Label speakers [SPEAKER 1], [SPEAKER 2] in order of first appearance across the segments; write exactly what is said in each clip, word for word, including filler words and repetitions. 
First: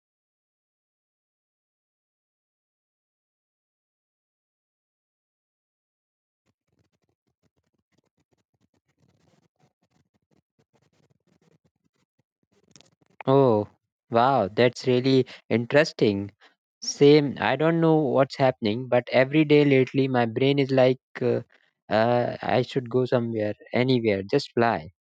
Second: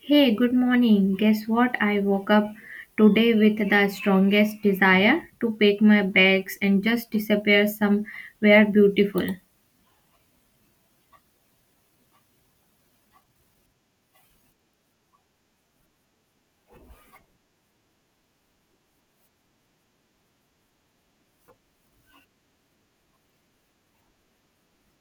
[SPEAKER 1] Hey, good morning. Guess what? I woke up today with the strongest desire to pack my bags and just disappear somewhere beautiful.
[SPEAKER 2] Oh, wow, that's really interesting. Same, I don't know what's happening, but every day lately my brain is like, uh, uh, I should go somewhere, anywhere, just fly.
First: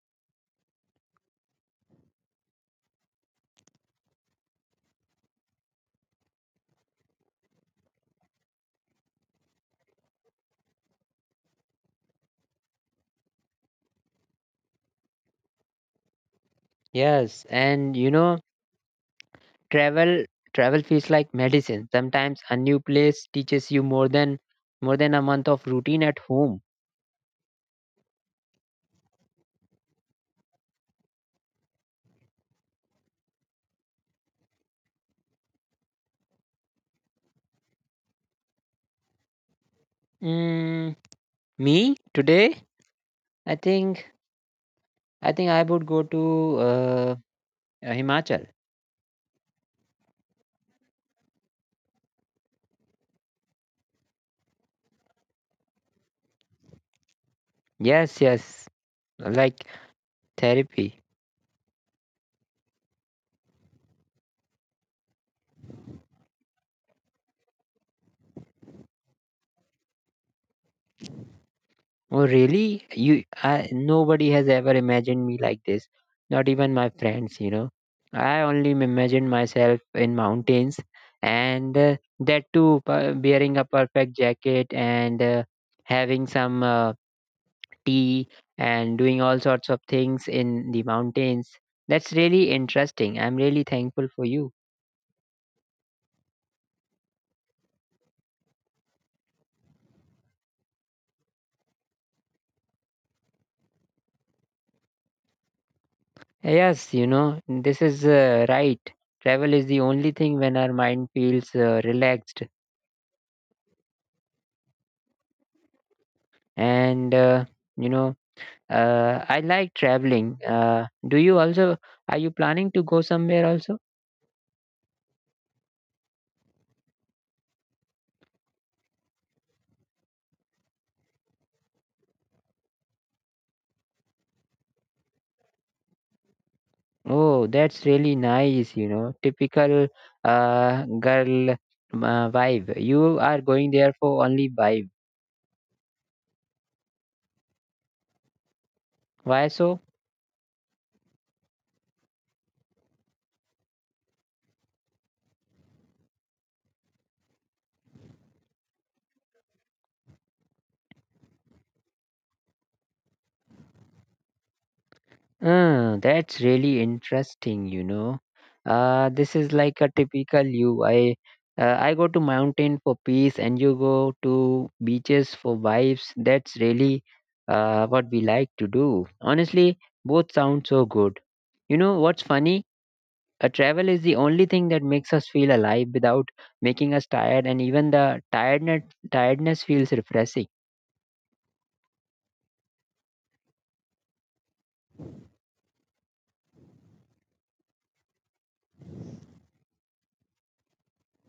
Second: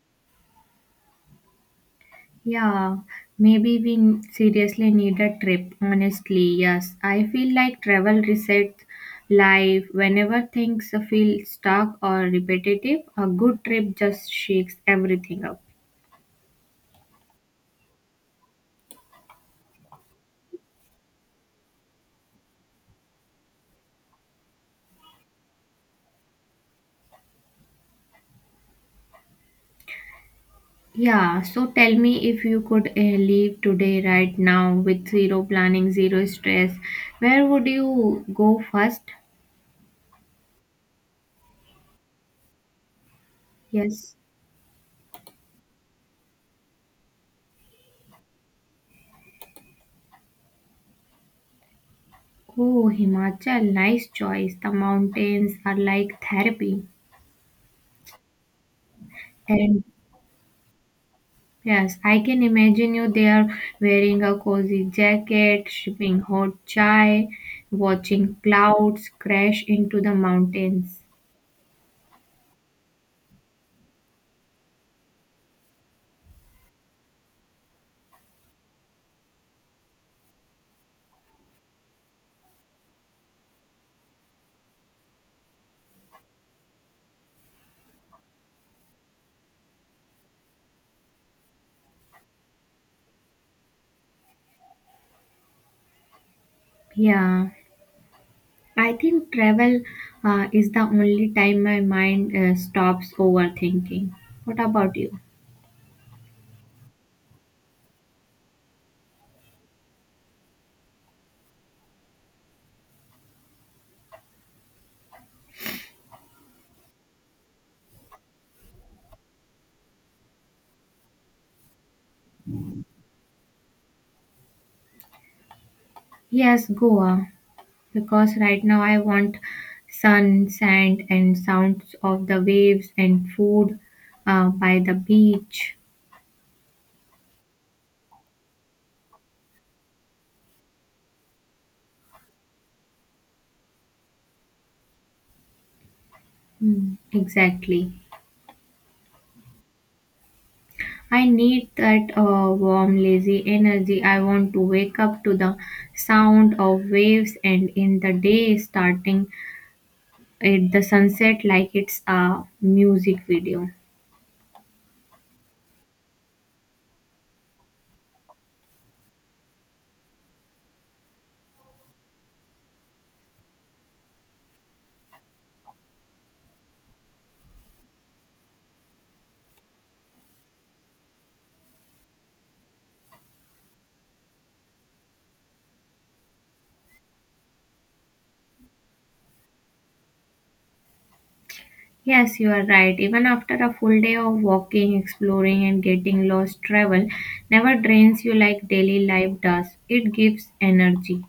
[SPEAKER 1] Yeah, maybe we n- seriously need a trip. Honestly, yes. I feel like travel resets life. Whenever things feel stuck or repetitive, a good trip just shakes everything up.
[SPEAKER 2] Yes, and you know, travel travel feels like medicine. Sometimes a new place teaches you more than more than a month of routine at home.
[SPEAKER 1] Yeah, so tell me if you could uh, leave today, right now, with zero planning, zero stress, where would you go first?
[SPEAKER 2] Mm, me today, I think
[SPEAKER 1] Yes.
[SPEAKER 2] I think I would go to uh, Himachal.
[SPEAKER 1] Oh, Himachal, nice choice. The mountains are like therapy.
[SPEAKER 2] Yes, yes, like
[SPEAKER 1] And
[SPEAKER 2] therapy.
[SPEAKER 1] yes, I can imagine you there wearing a cozy jacket, sipping hot chai, watching clouds crash into the mountains.
[SPEAKER 2] Oh, really? You, I, nobody has ever imagined me like this. Not even my friends, you know. I only m- imagined myself in mountains, and uh, that too, p- wearing a perfect jacket and uh, having some uh, tea and doing all sorts of things in the mountains. That's really interesting. I'm really thankful for you.
[SPEAKER 1] Yeah, I think travel uh, is the only time my mind uh, stops overthinking. What about you?
[SPEAKER 2] Yes, you know, this is uh, right. Travel is the only thing when our mind feels uh, relaxed and uh, you know Uh, I like traveling. Uh, do you also, are you planning to go somewhere also?
[SPEAKER 1] Yes, Goa, because right now I want sun, sand, and sounds of the waves and food uh, by the beach.
[SPEAKER 2] Oh, that's really nice, you know, typical uh, girl uh, vibe. You are going there for only vibe.
[SPEAKER 1] Hmm, exactly.
[SPEAKER 2] Why so?
[SPEAKER 1] I need that uh, warm, lazy energy. I want to wake up to the sound of waves and in the day starting at the sunset like it's a music video.
[SPEAKER 2] Uh, that's really interesting, you know. Uh, this is like a typical you. I uh, I go to mountain for peace and you go to beaches for vibes. That's really uh, what we like to do. Honestly, both sound so good. You know what's funny? A travel is the only thing that makes us feel alive without making us tired, and even the tiredness tiredness feels refreshing.
[SPEAKER 1] Yes, you are right. Even after a full day of walking, exploring, and getting lost, travel never drains you like daily life does. It gives energy.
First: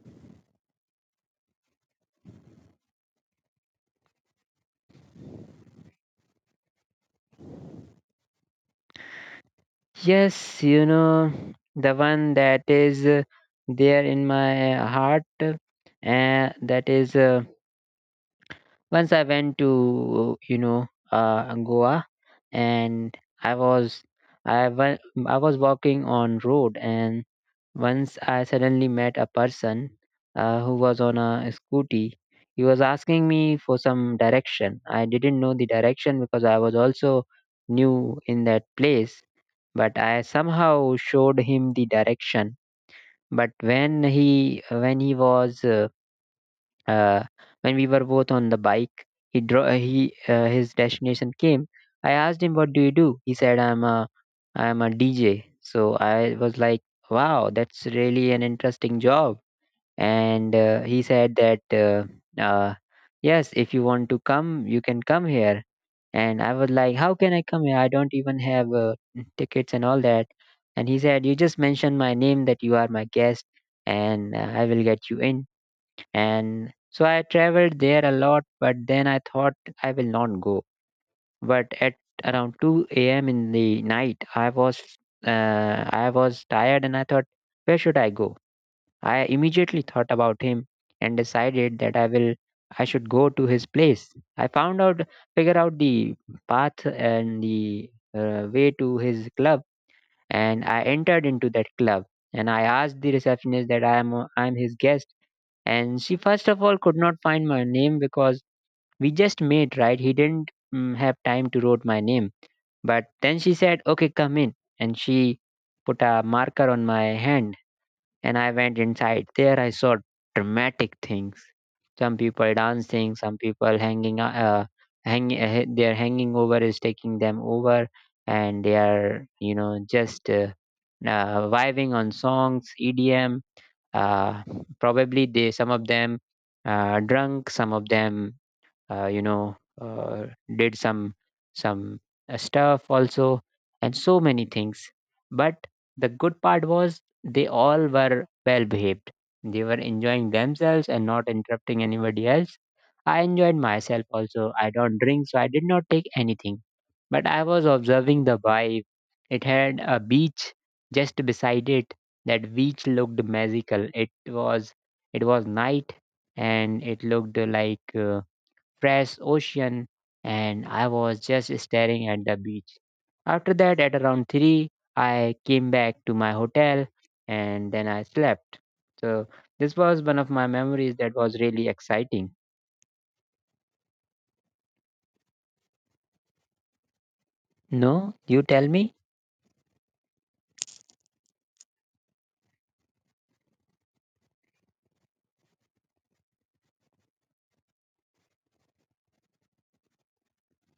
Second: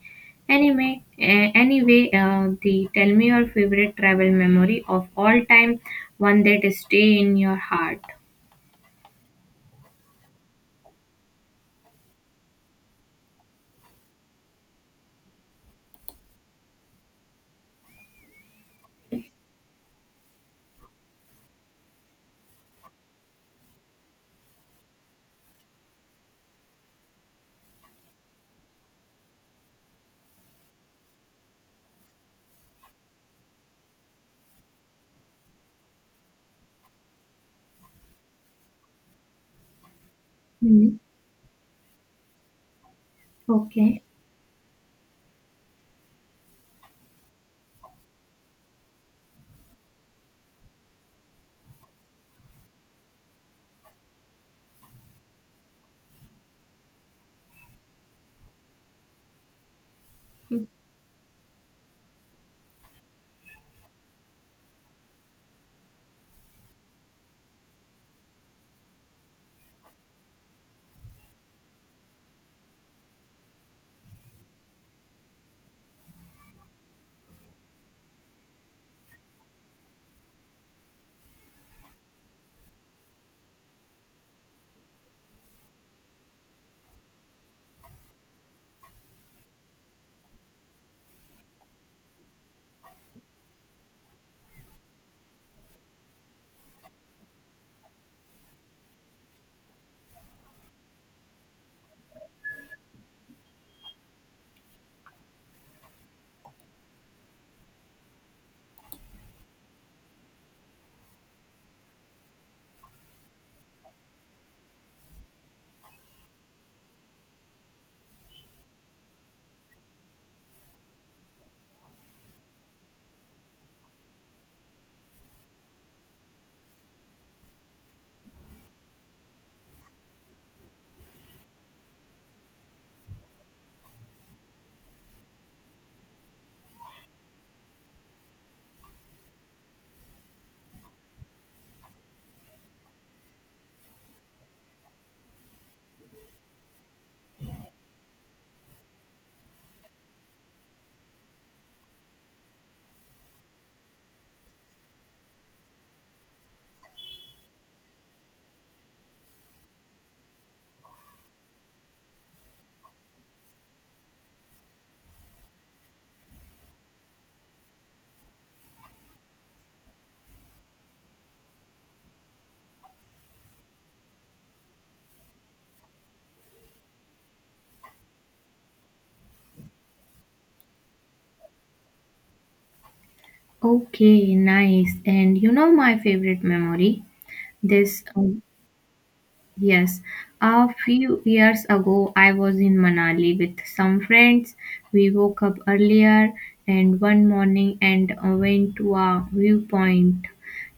[SPEAKER 1] Anyway, eh, anyway, uh, the tell me your favorite travel memory of all time, one that stay in your heart.
[SPEAKER 2] Yes, you know the one that is uh, there in my heart, uh, and that is uh, once I went to you know uh, Goa, and I was I went, I was walking on road, and Once I suddenly met a person uh, who was on a scooty. He was asking me for some direction. I didn't know the direction because I was also new in that place, but I
[SPEAKER 1] Hmm.
[SPEAKER 2] somehow showed him the direction. But when
[SPEAKER 1] Okay.
[SPEAKER 2] he when he was uh, uh, when we were both on the bike, he dro- uh, he uh, his destination came. I asked him, "What do you do?" He said, "I'm a I'm a D J." So I was like, "Wow, that's really an interesting job." And uh, he said that, uh, uh, "Yes, if you want to come, you can come here." And I was like, "How can I come here? I don't even have uh, tickets and all that." And he said, "You just mention my name that you are my guest, and uh, I will get you in." and so I traveled there a lot, but then I thought I will not go. But at around two a m in the night, I was uh, I was tired, and I thought, where should I go? I immediately thought about him and decided that I will I should go to his place. I found out, figure out the path and the uh, way to his club, and I entered into that club. And I asked the receptionist that I am I am his guest, and she first of all could not find my name because we just met, right? He didn't mm, have time to write my name, but then she said, "Okay, come in," and she put a marker on my hand, and I went inside. There I saw dramatic things, some people dancing, some people hanging o- uh, hang uh, their hanging over is taking them over, and they are, you know, just uh, uh, vibing on songs edm, uh, probably they, some of them uh, drunk, some of them, uh, you know uh, did some some uh, stuff also, and so many things. But the good part was they all were well behaved. They were enjoying themselves and not interrupting anybody else. I enjoyed myself also. I don't drink so I did not take anything, but I was observing the vibe. It had a beach just beside it. That beach looked magical. it was it was night, and it looked like uh, fresh ocean, and I was just staring at the beach. After that, at around three, I came back to my hotel and then I slept. So, this was one of my memories that was really exciting.
[SPEAKER 1] Okay, nice. And you know my favorite memory? This
[SPEAKER 2] No,
[SPEAKER 1] um,
[SPEAKER 2] you tell me?
[SPEAKER 1] Yes, a few years ago I was in Manali with some friends. We woke up earlier and one morning and uh, went to a viewpoint.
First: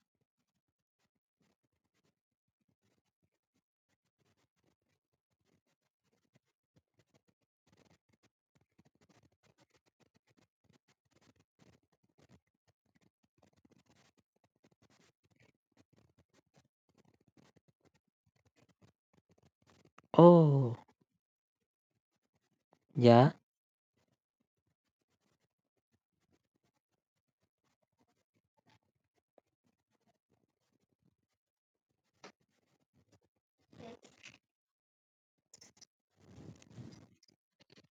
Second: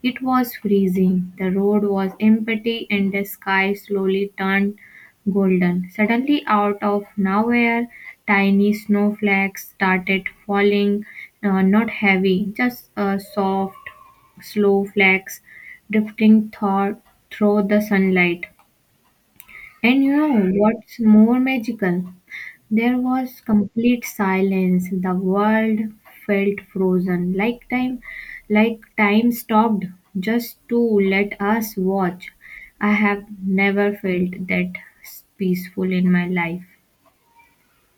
[SPEAKER 1] It was freezing. The road was empty and the sky slowly turned golden. Suddenly, out of nowhere, tiny snowflakes started falling, uh, not heavy, just uh, soft, slow flakes drifting thought through the sunlight. And you know
[SPEAKER 2] Oh,
[SPEAKER 1] what's more magical? There
[SPEAKER 2] yeah.
[SPEAKER 1] was complete silence. The world felt frozen, like time, like time stopped just to let us watch. I have never felt that peaceful in my life.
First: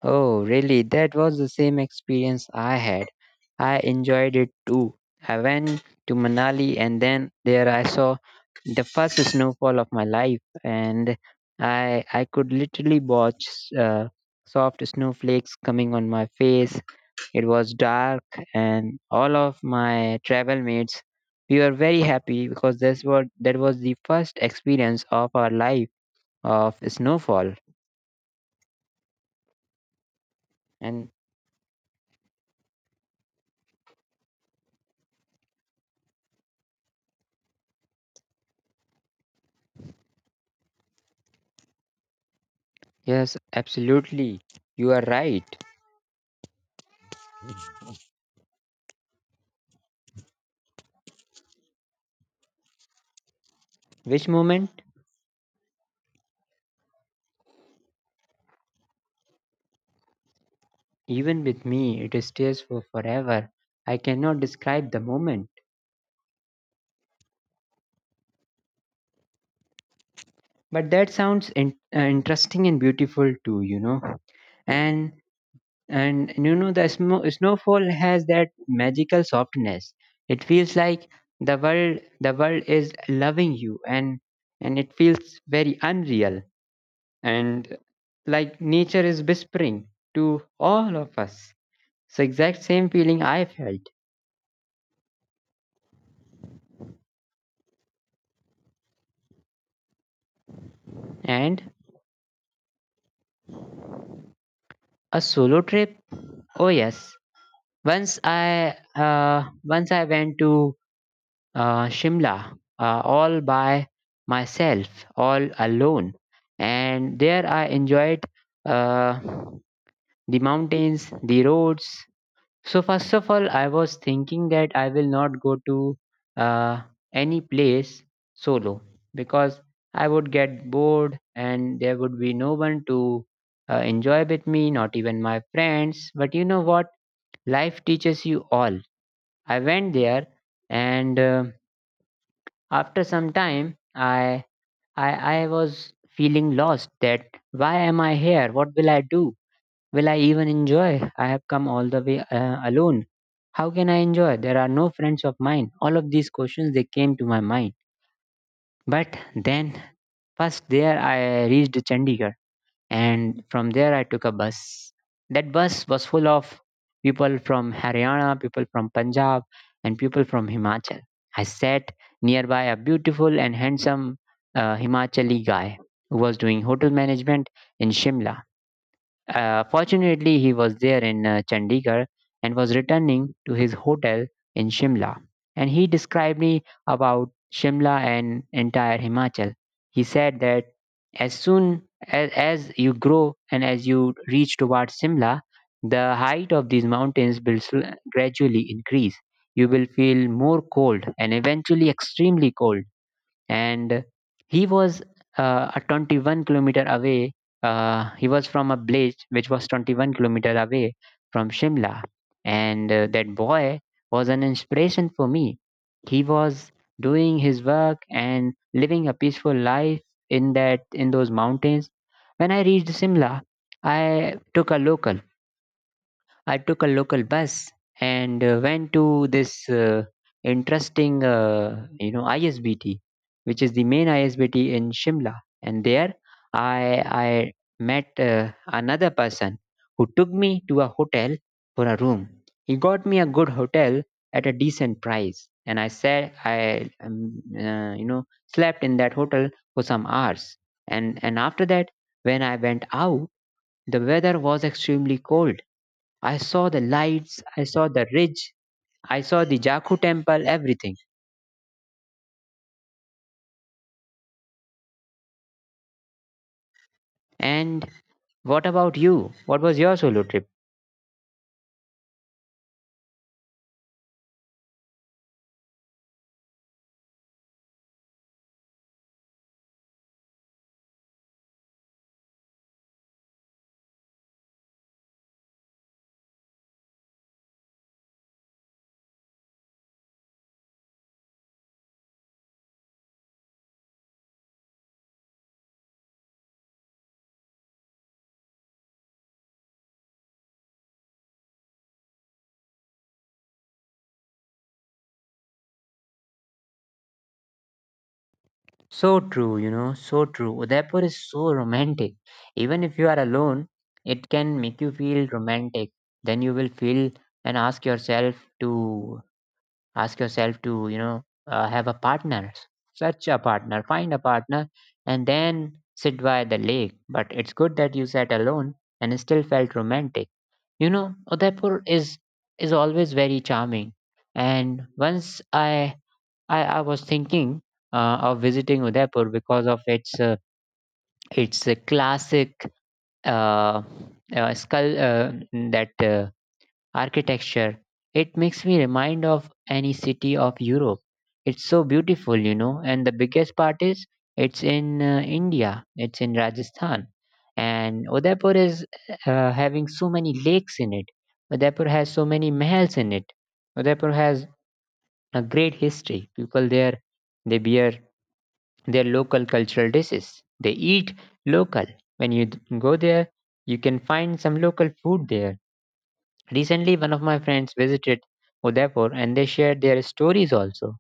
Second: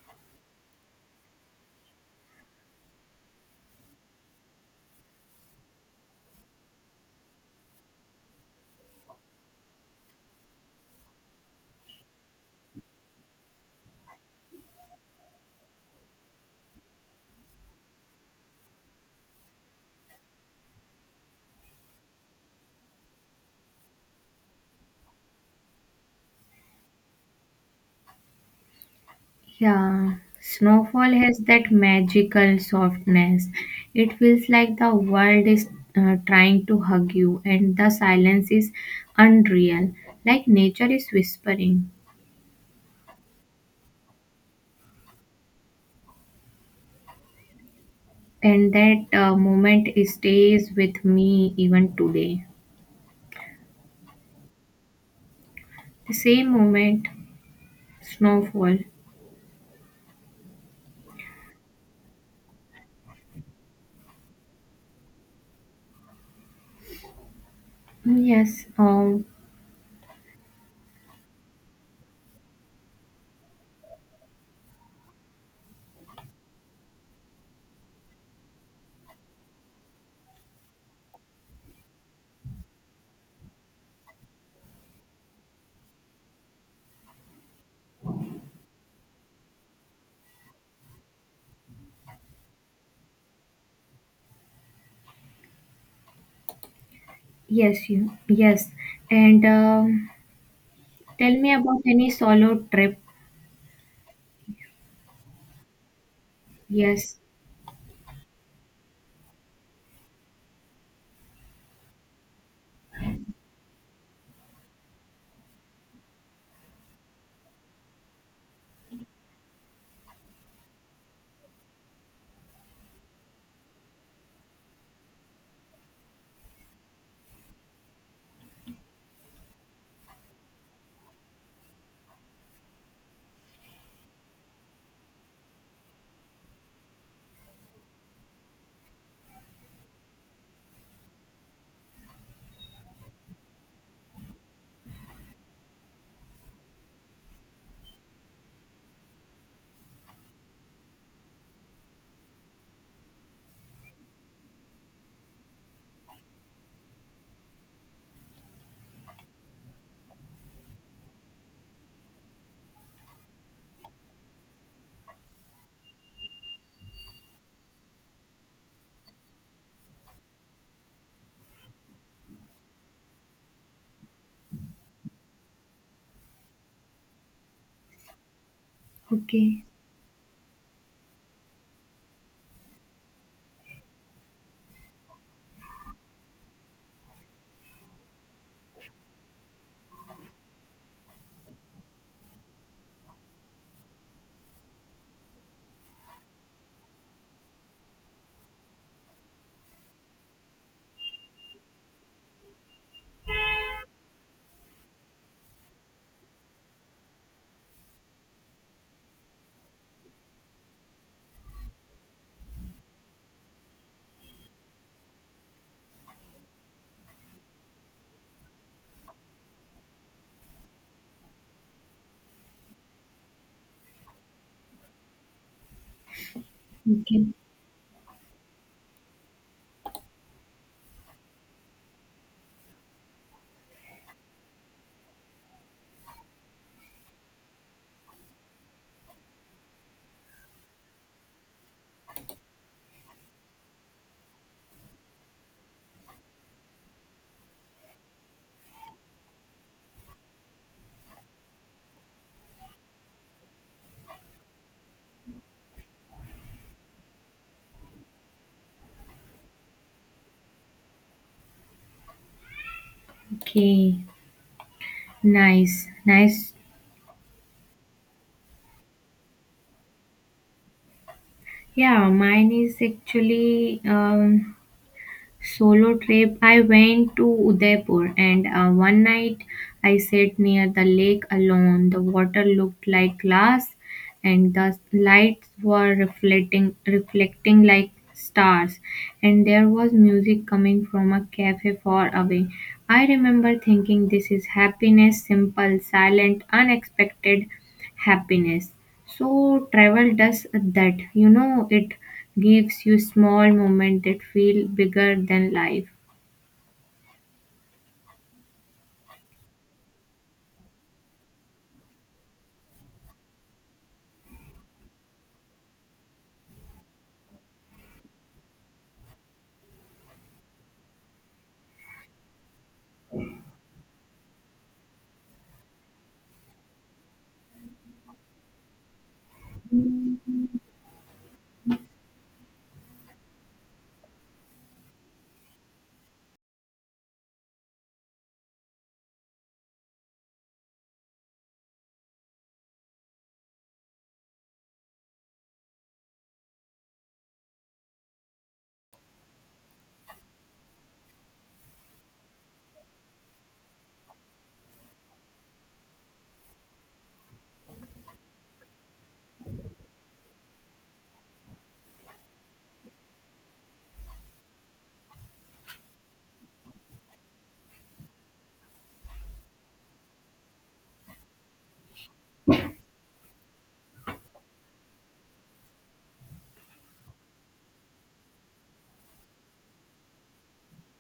[SPEAKER 2] Oh, really? That was the same experience I had. I enjoyed it too. I went to Manali and then there I saw the first snowfall of my life, and I I could literally watch uh, soft snowflakes coming on my face. It was dark, and all of my travel mates we were very happy because that's what that was the first experience of our life of snowfall
[SPEAKER 1] Yeah,
[SPEAKER 2] and
[SPEAKER 1] snowfall has that magical softness. It feels like the world is uh, trying to hug you, and the silence is unreal, like nature is whispering.
[SPEAKER 2] Yes, absolutely. You are right.
[SPEAKER 1] And that uh, moment stays with me even today.
[SPEAKER 2] Which moment?
[SPEAKER 1] The same moment, snowfall.
[SPEAKER 2] Even with me, it stays for forever. I cannot describe the moment,
[SPEAKER 1] Yes, um,
[SPEAKER 2] but that sounds in- uh, interesting and beautiful too. You know, and and you know the snow- snowfall has that magical softness. It feels like the world the world is loving you, and and it feels very unreal and like nature is whispering to all of us. So exact same feeling I felt.
[SPEAKER 1] yes, you, yes. And um, tell me
[SPEAKER 2] And
[SPEAKER 1] about any solo trip.
[SPEAKER 2] a solo trip? Oh yes.
[SPEAKER 1] Yes.
[SPEAKER 2] Once I uh, once I went to uh, Shimla uh, all by myself, all alone, and there I enjoyed uh, the mountains, the roads. So first of all, I was thinking that I will not go to uh, any place solo because I would get bored and there would be no one to uh, enjoy with me, not even my friends. But you know what? Life teaches you all. I went there, and uh, after some time, I I I was feeling lost. That, why am I here? What will I do? Will I even enjoy? I have come all the way uh, alone. How can I enjoy? There are no friends of mine. All of these questions they came to my mind. But then first there I reached Chandigarh, and from there I took a bus. That bus was full of people from Haryana, people from Punjab and people from Himachal. I sat nearby a beautiful and handsome uh, Himachali guy who was doing hotel management in Shimla.
[SPEAKER 1] Okay.
[SPEAKER 2] Uh, fortunately, he was there in uh, Chandigarh and was returning to his hotel in Shimla. And he described me about Shimla and entire Himachal. He said that as soon as, as you grow and as you reach towards Shimla, the height of these mountains will sl- gradually increase. You will feel more cold and eventually extremely cold. And he was uh, a twenty-one kilometer away, uh, he was from a village which was twenty-one kilometer away from Shimla. And uh, that boy was an inspiration for me. He was doing his work and living a peaceful life in that in those mountains. When I reached Shimla, i took a local I took a local
[SPEAKER 1] Okay.
[SPEAKER 2] bus and uh, went to this uh, interesting, uh, you know, I S B T, which is the main I S B T in Shimla. And there, I I met uh, another person who took me to a hotel for a room. He got me a good hotel at a decent price, and I said I, um, uh, you know, slept in that hotel for some hours. And and after that, when I went out, the weather was extremely cold. I saw the lights, I saw the ridge, I saw the Jakku temple, everything.
[SPEAKER 1] Okay. Nice. Nice.
[SPEAKER 2] And what about you? What was your solo trip?
[SPEAKER 1] Yeah, mine is actually um, Solo trip. I went to Udaipur and uh, one night I sat near the lake alone. The water looked like glass and the lights were reflecting reflecting like stars and there was music coming from a cafe far away. I remember thinking this is happiness, simple, silent, unexpected happiness. So travel does that. You know, it gives you small moments that feel bigger than life.
[SPEAKER 2] So true, you know, so true. Udaipur is so romantic. Even if you are alone, it can make you feel romantic. Then you will feel and ask yourself to ask yourself to, you know, uh, have a partner. Such a partner, find a partner and then sit by the lake. But it's good that you sat alone and still felt romantic. You know, Udaipur is is always very charming. And once I I, I was thinking uh, of visiting Udaipur because of its uh, its uh, classic uh, uh, skull uh, that uh, architecture. It makes me remind of any city of Europe. It's so beautiful, you know. And the biggest part is it's in uh, India. It's in Rajasthan, and Udaipur is uh, having so many lakes in it. Udaipur has so many mahals in it. Udaipur has a great history. People there, they bear their local cultural dishes. They eat local. When you d- go there, you can find some local food there. Recently, one of my friends visited Udaipur and they shared their stories also.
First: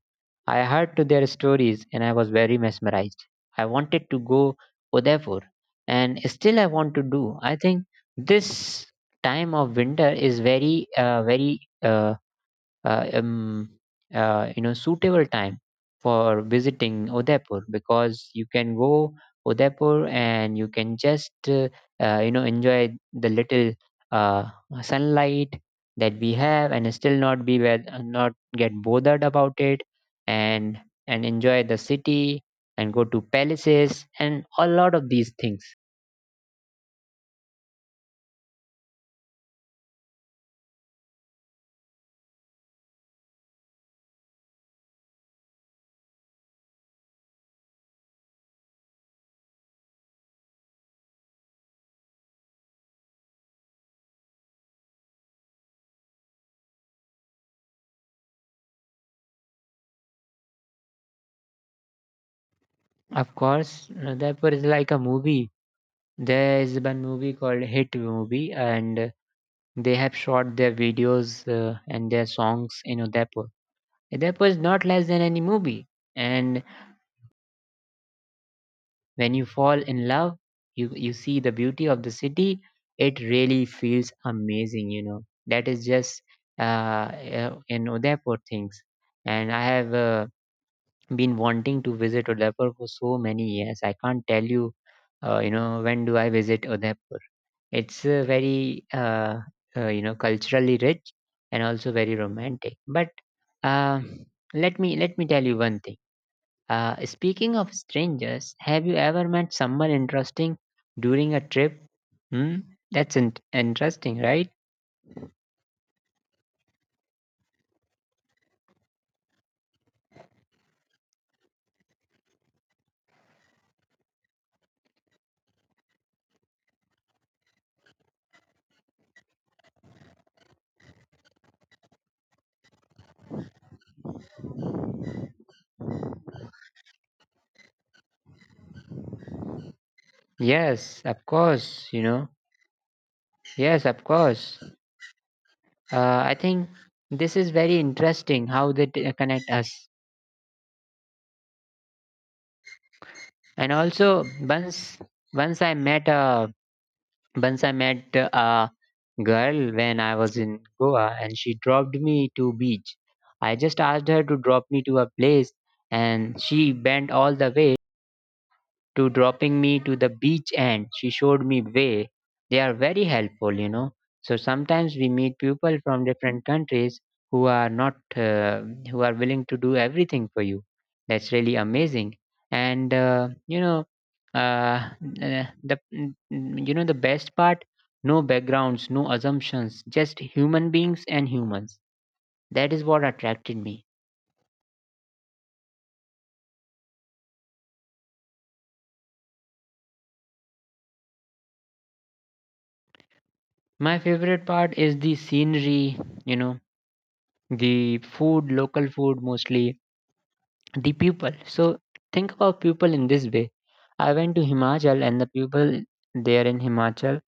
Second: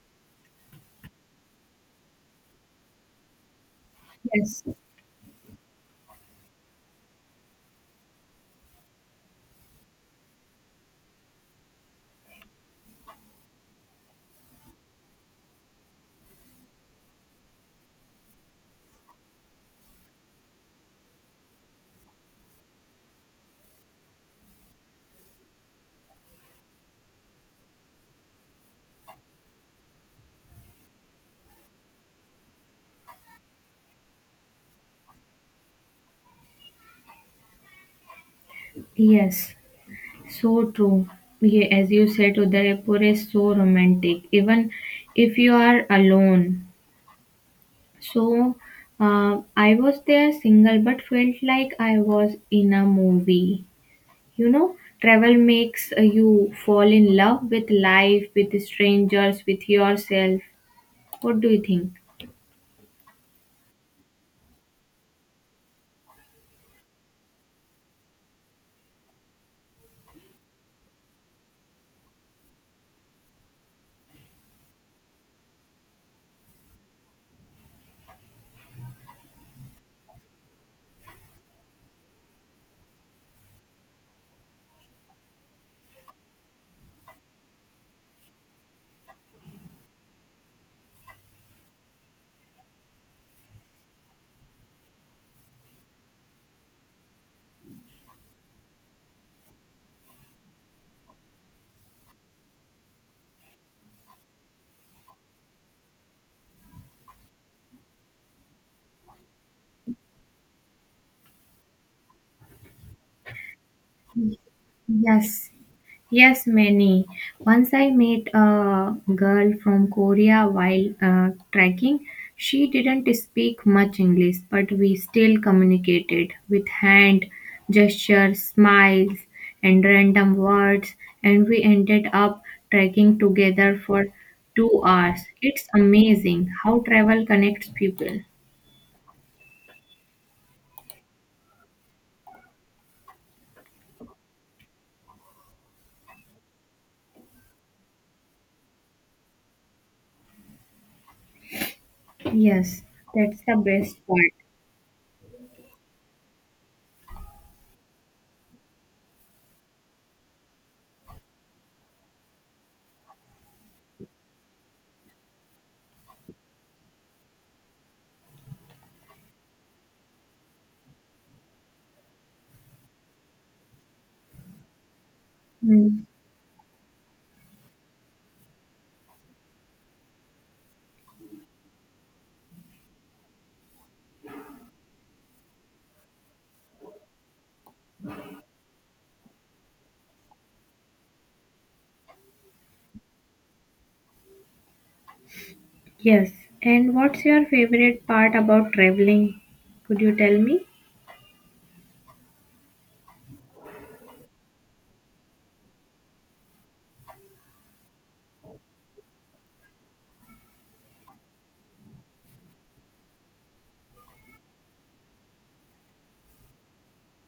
[SPEAKER 2] I heard to their stories and I was very mesmerized. I wanted to go
[SPEAKER 1] Yes,
[SPEAKER 2] Udaipur and still I want to do. I think this time of winter is very uh, very uh, uh, um, uh, you know suitable time for visiting Udaipur because you can go Udaipur and you can just uh, uh, you know enjoy the little uh, sunlight that we have and still not be where, not get bothered about it and and enjoy the city and go to palaces and a lot of these things.
[SPEAKER 1] yes, so true. Yeah, as you said, Udaipur is so romantic, even if you are alone. So, uh, I was there single, but felt like I was in a movie. You know, travel makes uh, you fall in love with life, with strangers, with yourself. What do you think?
[SPEAKER 2] Of course, Udaipur is like a movie. There is one movie called Hit Movie, and they have shot their videos uh, and their songs in Udaipur. Udaipur is not less than any movie. And when you fall in love, you, you see the beauty of the city. It really feels amazing, you know. That is just uh, uh, in Udaipur things. And I have uh, been wanting to visit Udaipur for so many years. I can't tell you, uh, you know, when do I visit Udaipur. It's a very uh, uh, you know culturally rich and also very romantic. But uh, let me let me tell you one thing. Uh, speaking of strangers, have you ever met someone interesting during a trip? Hmm? That's in- interesting, right?
[SPEAKER 1] Yes, yes, many. Once I met a girl from Korea while uh, trekking. She didn't speak much English, but we still communicated with hand gestures, smiles, and random words, and we ended up trekking together for two hours. It's amazing how travel connects people.
[SPEAKER 2] Yes, of course. You know, yes, of course. Uh, I think this is very interesting how they t- uh, connect us.
[SPEAKER 1] Yes, that's the
[SPEAKER 2] And
[SPEAKER 1] best
[SPEAKER 2] also, once once I met a once I met uh, girl when I was in Goa and she dropped me to beach. I just asked her to drop me to a place and she bent all the way to dropping me to the beach and she showed me way. They are very helpful, you know. So sometimes we meet people from
[SPEAKER 1] part.
[SPEAKER 2] different countries who are not uh, who are willing to do everything for you. That's really amazing. And uh, you know uh, uh, the mm, mm, you know the best part, no backgrounds, no assumptions, just human beings and humans. That is what attracted me.
[SPEAKER 1] Yes. And what's your favorite part about traveling? Could you tell me?
[SPEAKER 2] My favorite part is the scenery, you know, the food, local food mostly, the people. So think about people in this way. I went to Himachal and the people there in Himachal,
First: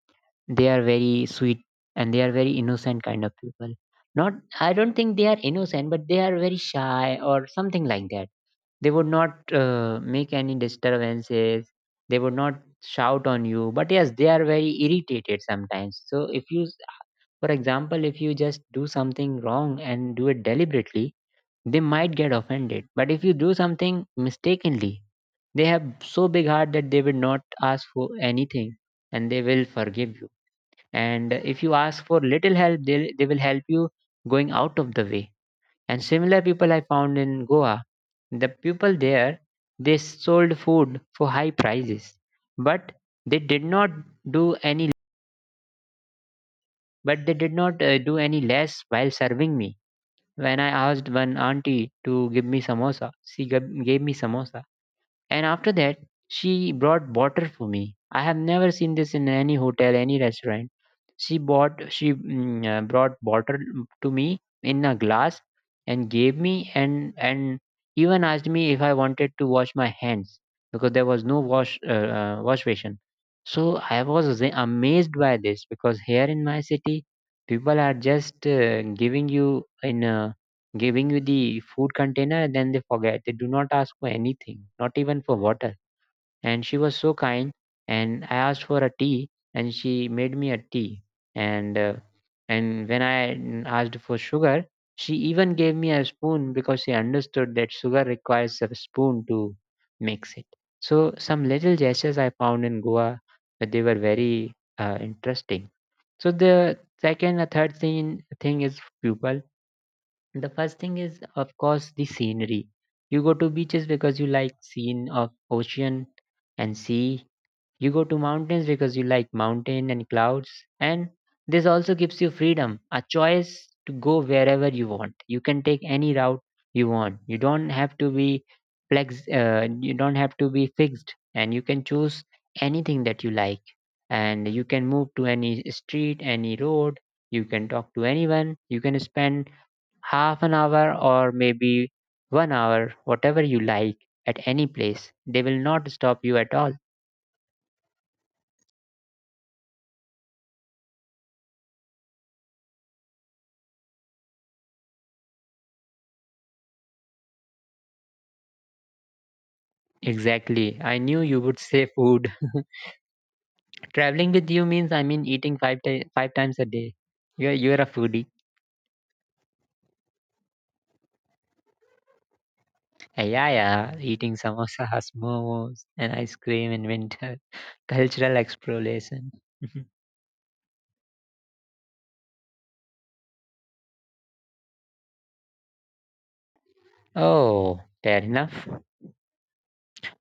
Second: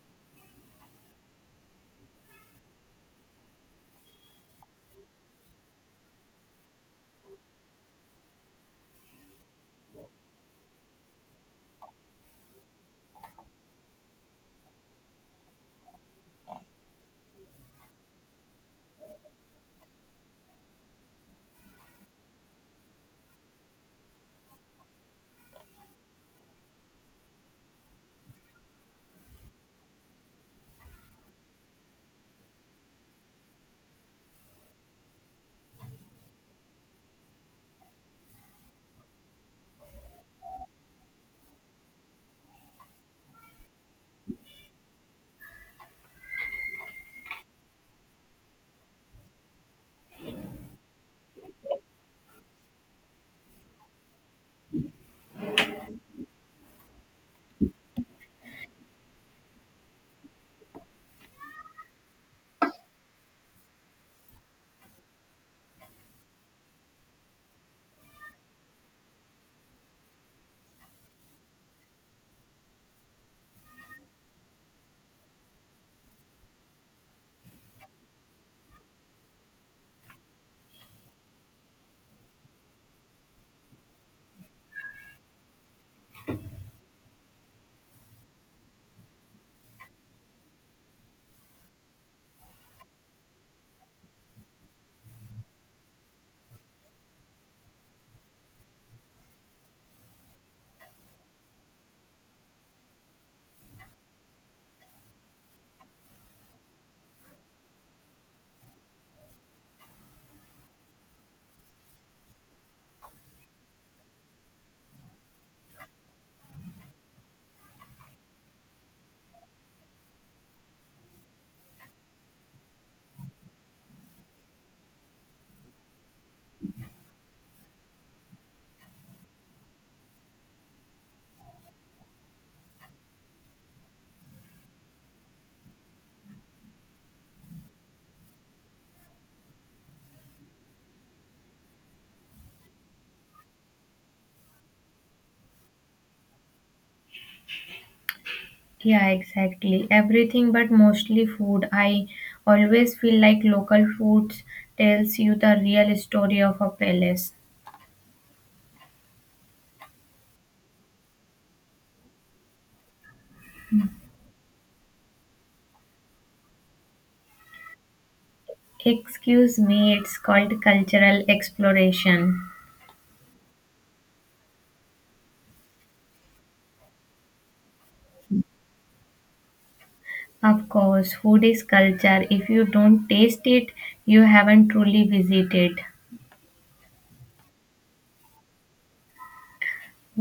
[SPEAKER 2] they are very sweet and they are very innocent kind of people. Not, I don't think they are innocent, but they are very shy or something like that. They would not uh, make any disturbances. They would not shout on you. But yes, they are very irritated sometimes. So if you, for example, if you just do something wrong and do it deliberately, they might get offended. But if you do something mistakenly, they have so big heart that they will not ask for anything and they will forgive you. And if you ask for little help, they they will help you going out of the way. And similar people I found in Goa, the people there they sold food for high prices, but they did not do any but they did not uh, do any less while serving me. When I asked one auntie to give me samosa, she gab- gave me samosa. And after that, she brought water for me. I have never seen this in any hotel, any restaurant. She bought, she mm, uh, brought water to me in a glass and gave me, and and even asked me if I wanted to wash my hands because there was no wash uh, uh, wash basin. So I was aza- amazed by this because here in my city, people are just uh, giving you in. a giving you the food container, then they forget, they do not ask for anything, not even for water. And she was so kind, and I asked for a tea, and she made me a tea, and uh, and when I mm, asked for sugar, she even gave me a spoon because she understood that sugar requires a spoon to mix it. So some little gestures I found in Goa, but they were very uh, interesting. So the second a third thing thing is people. The first thing is, of course, the scenery. You go to beaches because you like scene of ocean and sea. You go to mountains because you like mountain and clouds. And this also gives you freedom, a choice to go wherever you want. You can take any route you want. You don't have to be flex. Uh, you don't have to be fixed, and you can choose anything that you like. And you can move to any street, any road. You can talk to anyone. You can spend half an hour or maybe one hour, whatever you like, at any place. They will not stop you at all.
[SPEAKER 1] Yeah, exactly. Everything but mostly food. I always feel like local foods tells you the real story of a place.
[SPEAKER 2] Exactly. I knew you would say food. Traveling with you means I mean eating five ti- five times a day. You're you're a foodie.
[SPEAKER 1] Excuse me, it's called cultural exploration.
[SPEAKER 2] Uh, Yeah, yeah. Eating samosas, momos, and ice cream in winter. Cultural exploration.
[SPEAKER 1] Of course, food is culture. If you don't taste it, you haven't truly visited.
[SPEAKER 2] Oh, fair enough.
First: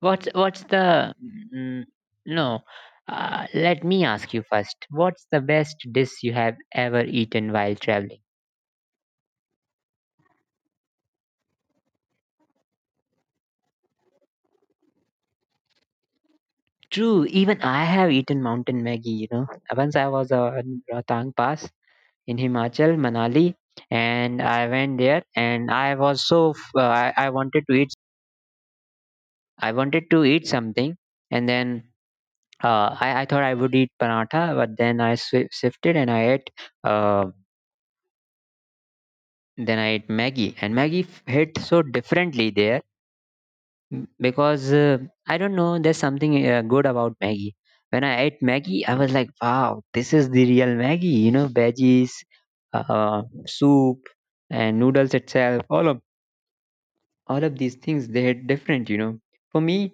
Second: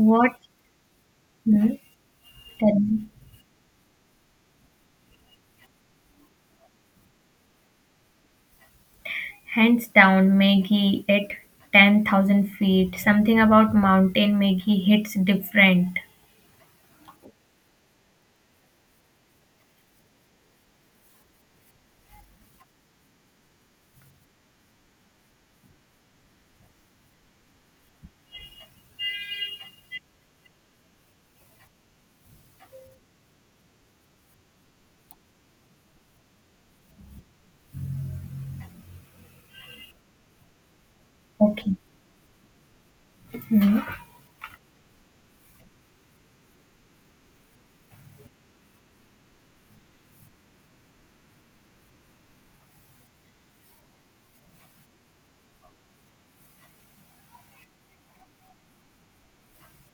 [SPEAKER 2] What's what's the
[SPEAKER 1] Hmm?
[SPEAKER 2] mm, no?
[SPEAKER 1] Tell me.
[SPEAKER 2] Uh, let me ask you first. What's the best dish you have ever eaten while traveling?
[SPEAKER 1] Hands down, Maggie at ten thousand feet. Something about mountain Maggie hits different.
[SPEAKER 2] True, even I have eaten mountain Maggie. You know, once I was on Rohtang Pass in Himachal, Manali, and I went there, and I was so f- uh, I, I wanted to eat, I wanted to eat something, and then uh, I I thought I would eat paratha, but then I swi shifted and I ate. uh, Then I ate Maggie, and Maggie f- hit
[SPEAKER 1] Okay.
[SPEAKER 2] so differently there m- because uh, I don't know. There's something uh, good about Maggie. When I ate Maggie, I was like, "Wow, this is the real Maggie." You know, veggies, uh, soup, and noodles itself. All of all of these things they hit different. You know, for me,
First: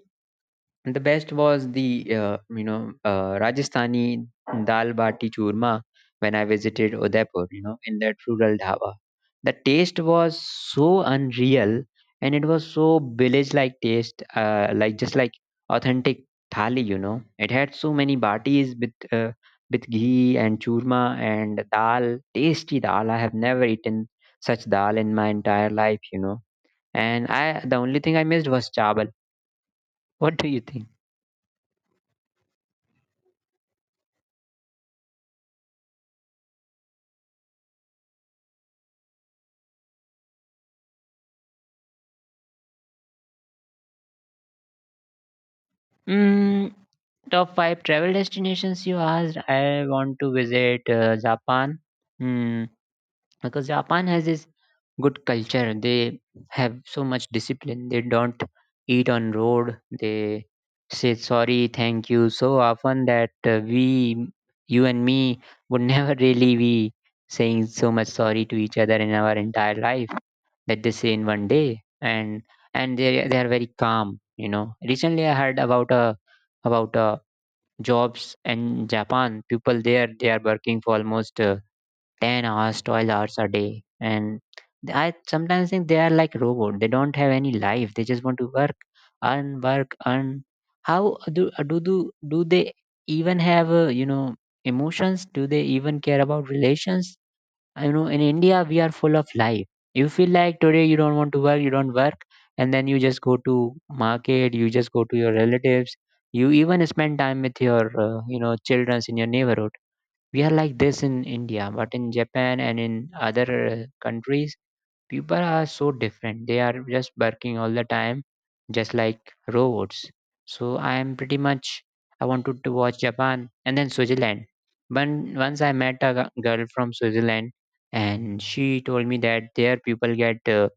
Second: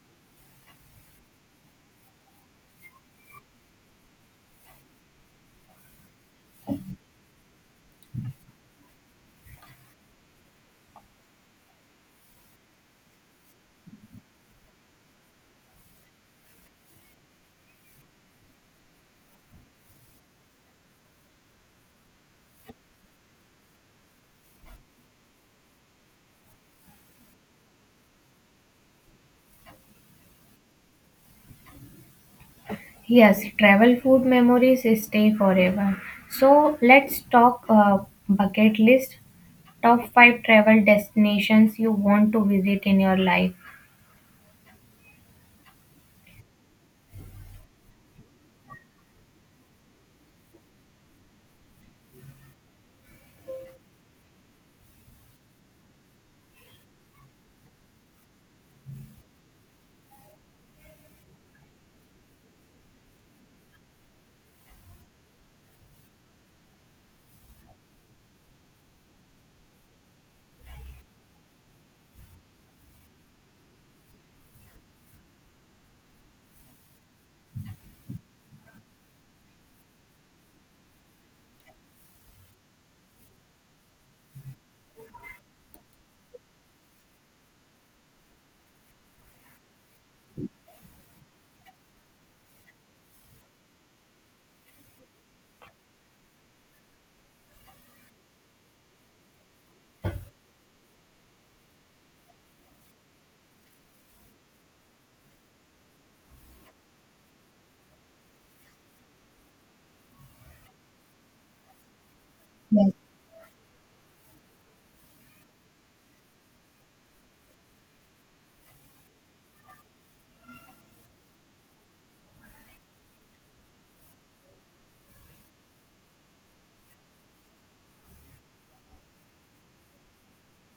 [SPEAKER 2] the best was the uh, you know uh, Rajasthani dal bati churma when I visited Udaipur. You know, in that rural dhaba, the taste was so unreal, and it was so village like taste, uh, like just like authentic thali. You know, it had so many batis with uh, with ghee and churma and dal, tasty dal. I have never eaten such dal in my entire life. You know, and I, the only thing I missed was chawal. What do you think?
[SPEAKER 1] Yes, travel food memories stay forever. So let's talk uh, bucket list. Top five travel destinations you want to visit in your life.
[SPEAKER 2] Mm, top five travel destinations you asked. I want to visit uh, Japan. Mm, because Japan has this good culture. They have so much discipline. They don't eat on road. They say sorry, thank you so often that uh, we, you and me, would never really be saying so much sorry to each other in our entire life that they say in one day. And and they they are very calm, you know. Recently I heard about a about a jobs in Japan. People there, they are working for almost uh, ten hours, twelve hours a day. And I sometimes think they are like robot. They don't have any life. They just want to work, earn, work, earn. How do do do, do they even have uh, you know emotions? Do they even care about relations? You know, in India we are full of life. You feel like today you don't want to work, you don't work, and then you just go to market, you just go to your relatives. You even spend time with your uh, you know childrens in your neighborhood. We are like this in India, but in Japan and
[SPEAKER 1] Yes.
[SPEAKER 2] in other uh, countries people are so different. They are just barking all the time, just like robots. So I am pretty much, I wanted to watch Japan, and then Switzerland. When once I met a g- girl from Switzerland, and she told me that their people get uh,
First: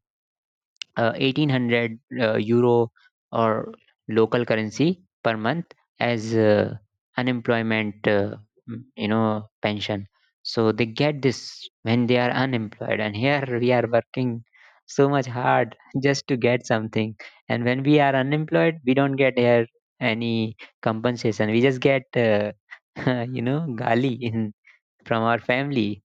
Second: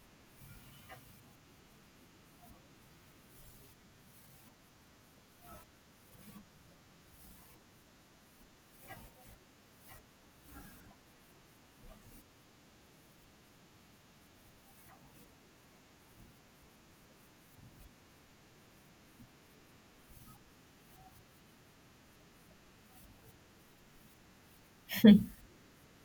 [SPEAKER 2] uh, eighteen hundred uh, euro or local currency per month as uh, unemployment uh, m- you know pension. So they get this when they are unemployed, and here we are working so much hard just to get something. And when we are unemployed we don't get here any compensation. We just get uh, you know, gali in from our family.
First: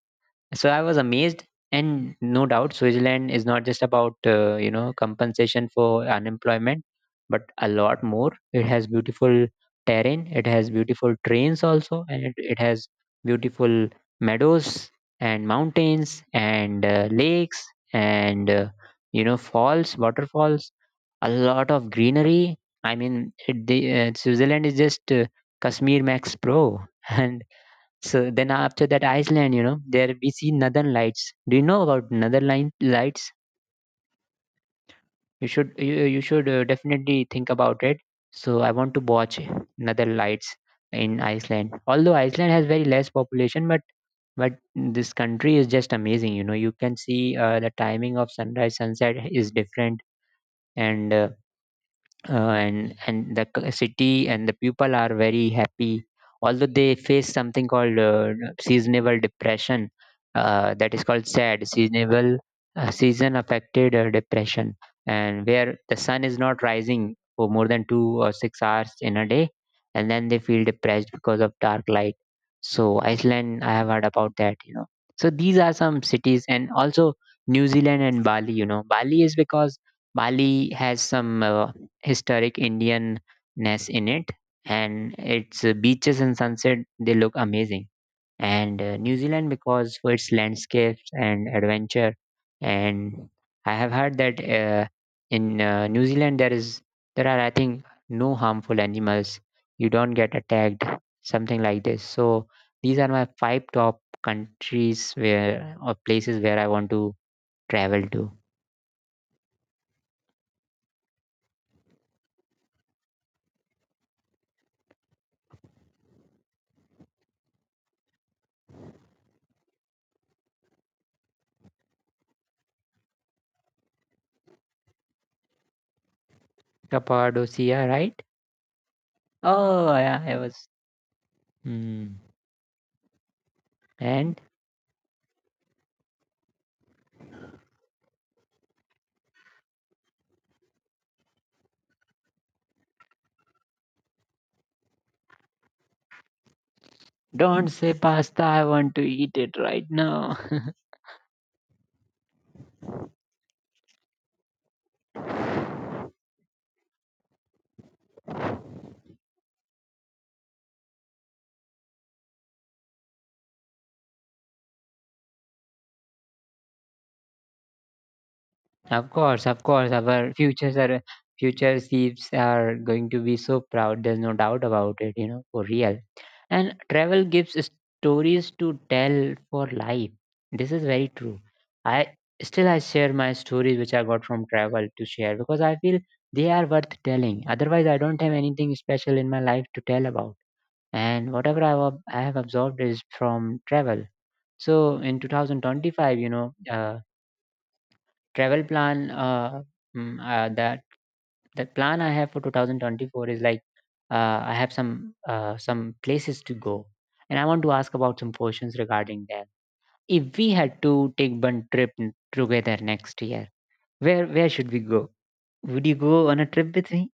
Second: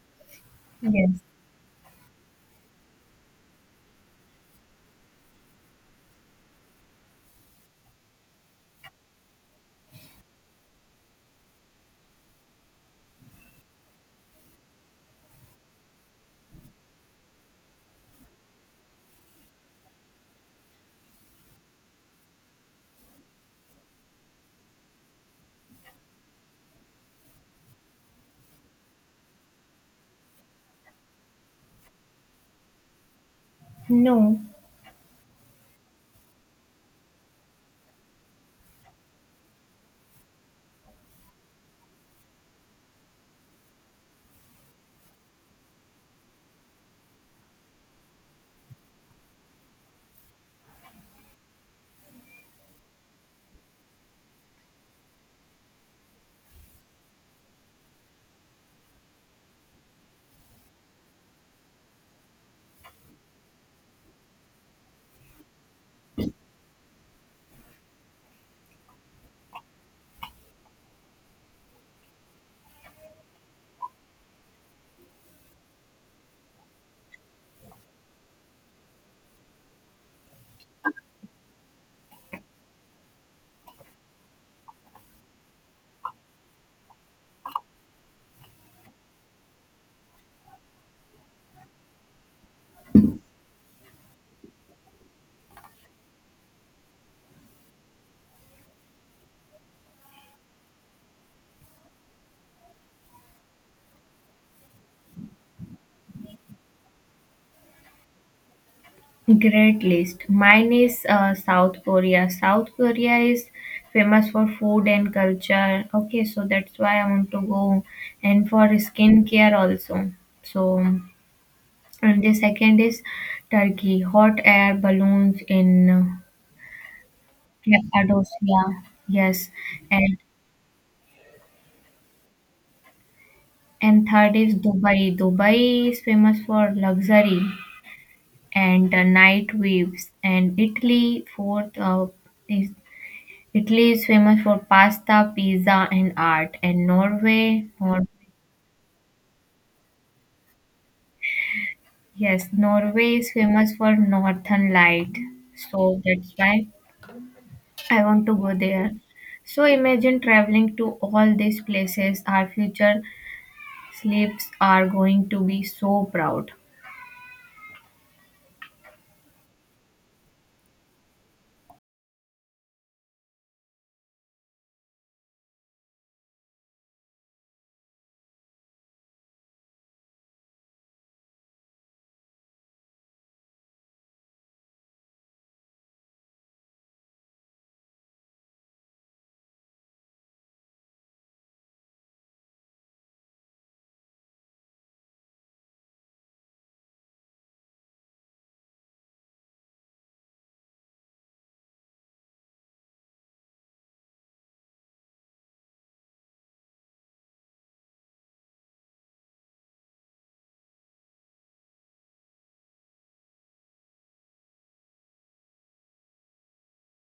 [SPEAKER 2] So I was
[SPEAKER 1] Yes.
[SPEAKER 2] amazed, and no doubt, Switzerland is not just about uh, you know compensation for unemployment, but a lot more. It has beautiful terrain, it has beautiful trains also, and it, it has beautiful meadows and mountains and uh, lakes and uh, you know falls, waterfalls, a lot of greenery. I mean, it, the, uh, Switzerland is just uh, Kashmir Max Pro, and so then after that Iceland. You know, there we see northern lights. Do you know about northern line lights?
[SPEAKER 1] No.
[SPEAKER 2] You should, you, you should uh, definitely think about it. So I want to watch northern lights in Iceland. Although Iceland has very less population, but but this country is just amazing. You know, you can see uh, the timing of sunrise sunset is different, and uh, uh, and and the c- city and the people are very happy, although they face something called uh, seasonal depression, uh, that is called sad seasonal uh, season affected uh, depression, and where the sun is not rising for more than two or six hours in a day, and then they feel depressed because of dark light. So Iceland, I have heard about that, you know. So these are some cities, and also New Zealand and Bali. You know, Bali is because Bali has some uh, historic Indianness in it, and its uh, beaches and sunset, they look amazing. And uh, New Zealand because for its landscapes and adventure. And I have heard that uh, in uh, New Zealand there is, there are I think no harmful animals. You don't get attacked, something like this. So these are my five top countries where or places where I want to travel to.
[SPEAKER 1] Great list. Mine is uh, South Korea. South Korea is famous for food and culture. Okay, so that's why I want to go, and for skincare also. So, and the second is Turkey. Hot air balloons in uh,
[SPEAKER 2] Cappadocia, right?
[SPEAKER 1] Cappadocia. Yes,
[SPEAKER 2] Oh
[SPEAKER 1] and
[SPEAKER 2] yeah, I was. Hmm.
[SPEAKER 1] and third
[SPEAKER 2] And
[SPEAKER 1] is Dubai. Dubai is famous for luxury and uh, night waves. And Italy, fourth uh, is Italy is famous for pasta, pizza, and art. And Norway,
[SPEAKER 2] don't say
[SPEAKER 1] Nor-
[SPEAKER 2] pasta, I want to eat it right now.
[SPEAKER 1] yes, Norway is famous for northern light. So that's why I want to go there. So imagine traveling to all these places. Our future sleeps are going to be so proud.
[SPEAKER 2] Of course, of course, our futures are future thieves are going to be so proud. There's no doubt about it, you know, for real. And travel gives stories to tell for life. This is very true. I still I share my stories which I got from travel to share because I feel they are worth telling. Otherwise, I don't have anything special in my life to tell about. And whatever I, have- I have absorbed is from travel. So in twenty twenty-five, you know, uh, travel plan, uh, mm, uh, that that plan I have for twenty twenty-four is like uh, I have some uh, some places to go, and I want to ask about some questions regarding them. If we had to take one trip n- together next year, where where should we go? Would you go on a trip with me?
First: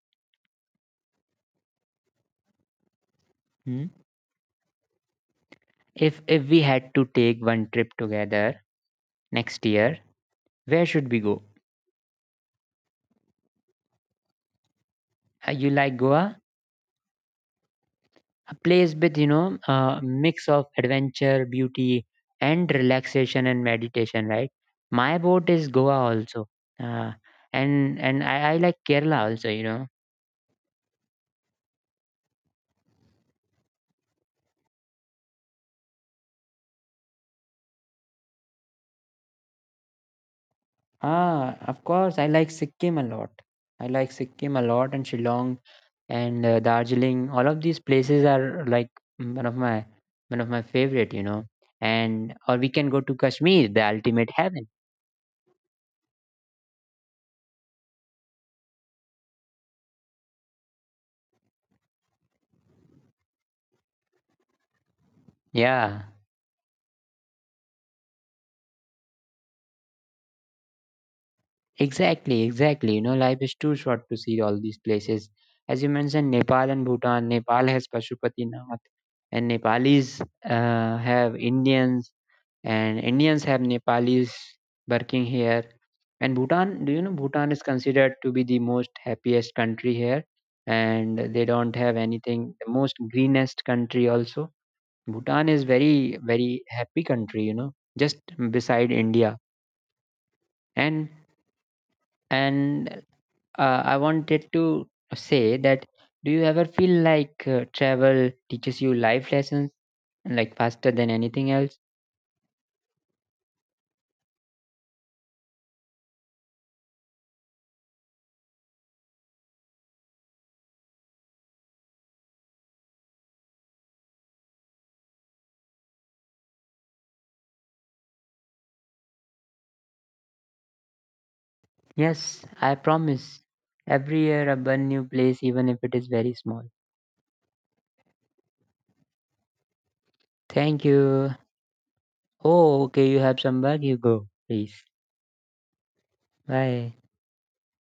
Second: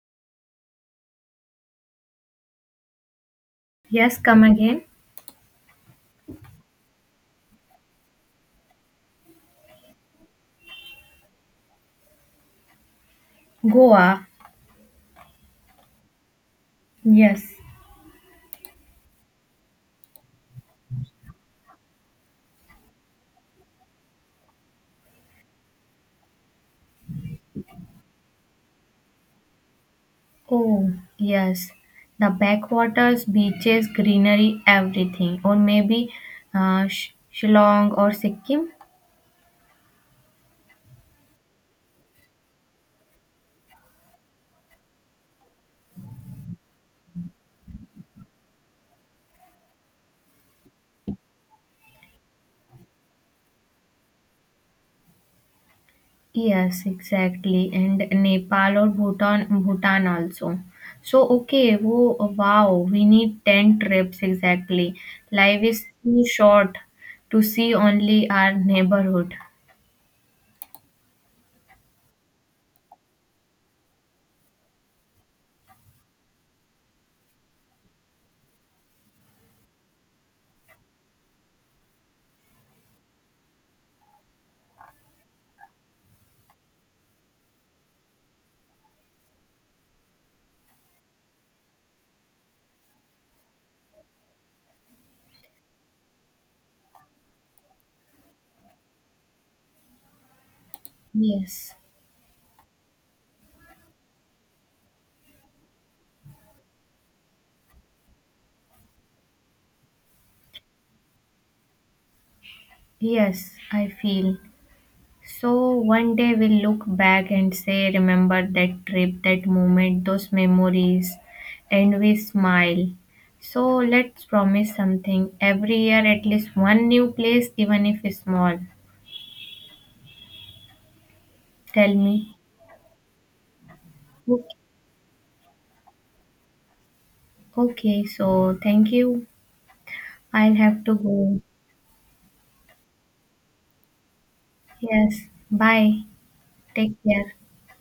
[SPEAKER 2] Hmm?
[SPEAKER 1] Yes, come again.
[SPEAKER 2] If if we had to take one trip together next year, where should we go?
[SPEAKER 1] Goa.
[SPEAKER 2] Uh, you like Goa?
[SPEAKER 1] Yes.
[SPEAKER 2] A place with, you know, a mix of adventure, beauty and relaxation and meditation, right? My boat is Goa also. uh, and and I, I like Kerala also, you know.
[SPEAKER 1] Oh, yes. The backwaters, beaches, greenery, everything. Or maybe uh, Sh- Shillong or Sikkim.
[SPEAKER 2] Ah, of course, I like Sikkim a lot. I like Sikkim a lot and Shillong and uh, Darjeeling. All of these places are like mm, one of my one of my favorite, you know. And or we can go to Kashmir, the ultimate heaven.
[SPEAKER 1] Yes, exactly. And Nepal or Bhutan, Bhutan also. So, okay, wo- wow, we need ten trips exactly. Life is
[SPEAKER 2] Yeah.
[SPEAKER 1] too short to see only our neighborhood.
[SPEAKER 2] Exactly, exactly. You know, life is too short to see all these places. As you mentioned, Nepal and Bhutan. Nepal has Pashupatinath, and Nepalis uh, have Indians, and Indians have Nepalis working here. And Bhutan, do you know Bhutan is considered to be the most happiest country here, and they don't have anything. The most greenest country also. Bhutan is very very happy country. You know, just beside India, and
[SPEAKER 1] Yes,
[SPEAKER 2] and uh, I wanted to say that do you ever feel like uh, travel teaches you life lessons like faster than anything else?
[SPEAKER 1] yes, I feel. So, one day we'll look back and say, remember that trip, that moment, those memories, and we smile. So, let's promise something every year, at least one new place, even if small. Tell me.
[SPEAKER 2] Yes, I promise. Every year I
[SPEAKER 1] Okay,
[SPEAKER 2] burn new place even if it is very small.
[SPEAKER 1] okay, so thank you. I'll have
[SPEAKER 2] Thank
[SPEAKER 1] to
[SPEAKER 2] you.
[SPEAKER 1] go.
[SPEAKER 2] Oh, okay, you have some work, you go. Please.
[SPEAKER 1] Yes, bye. Take
[SPEAKER 2] Bye.
[SPEAKER 1] care.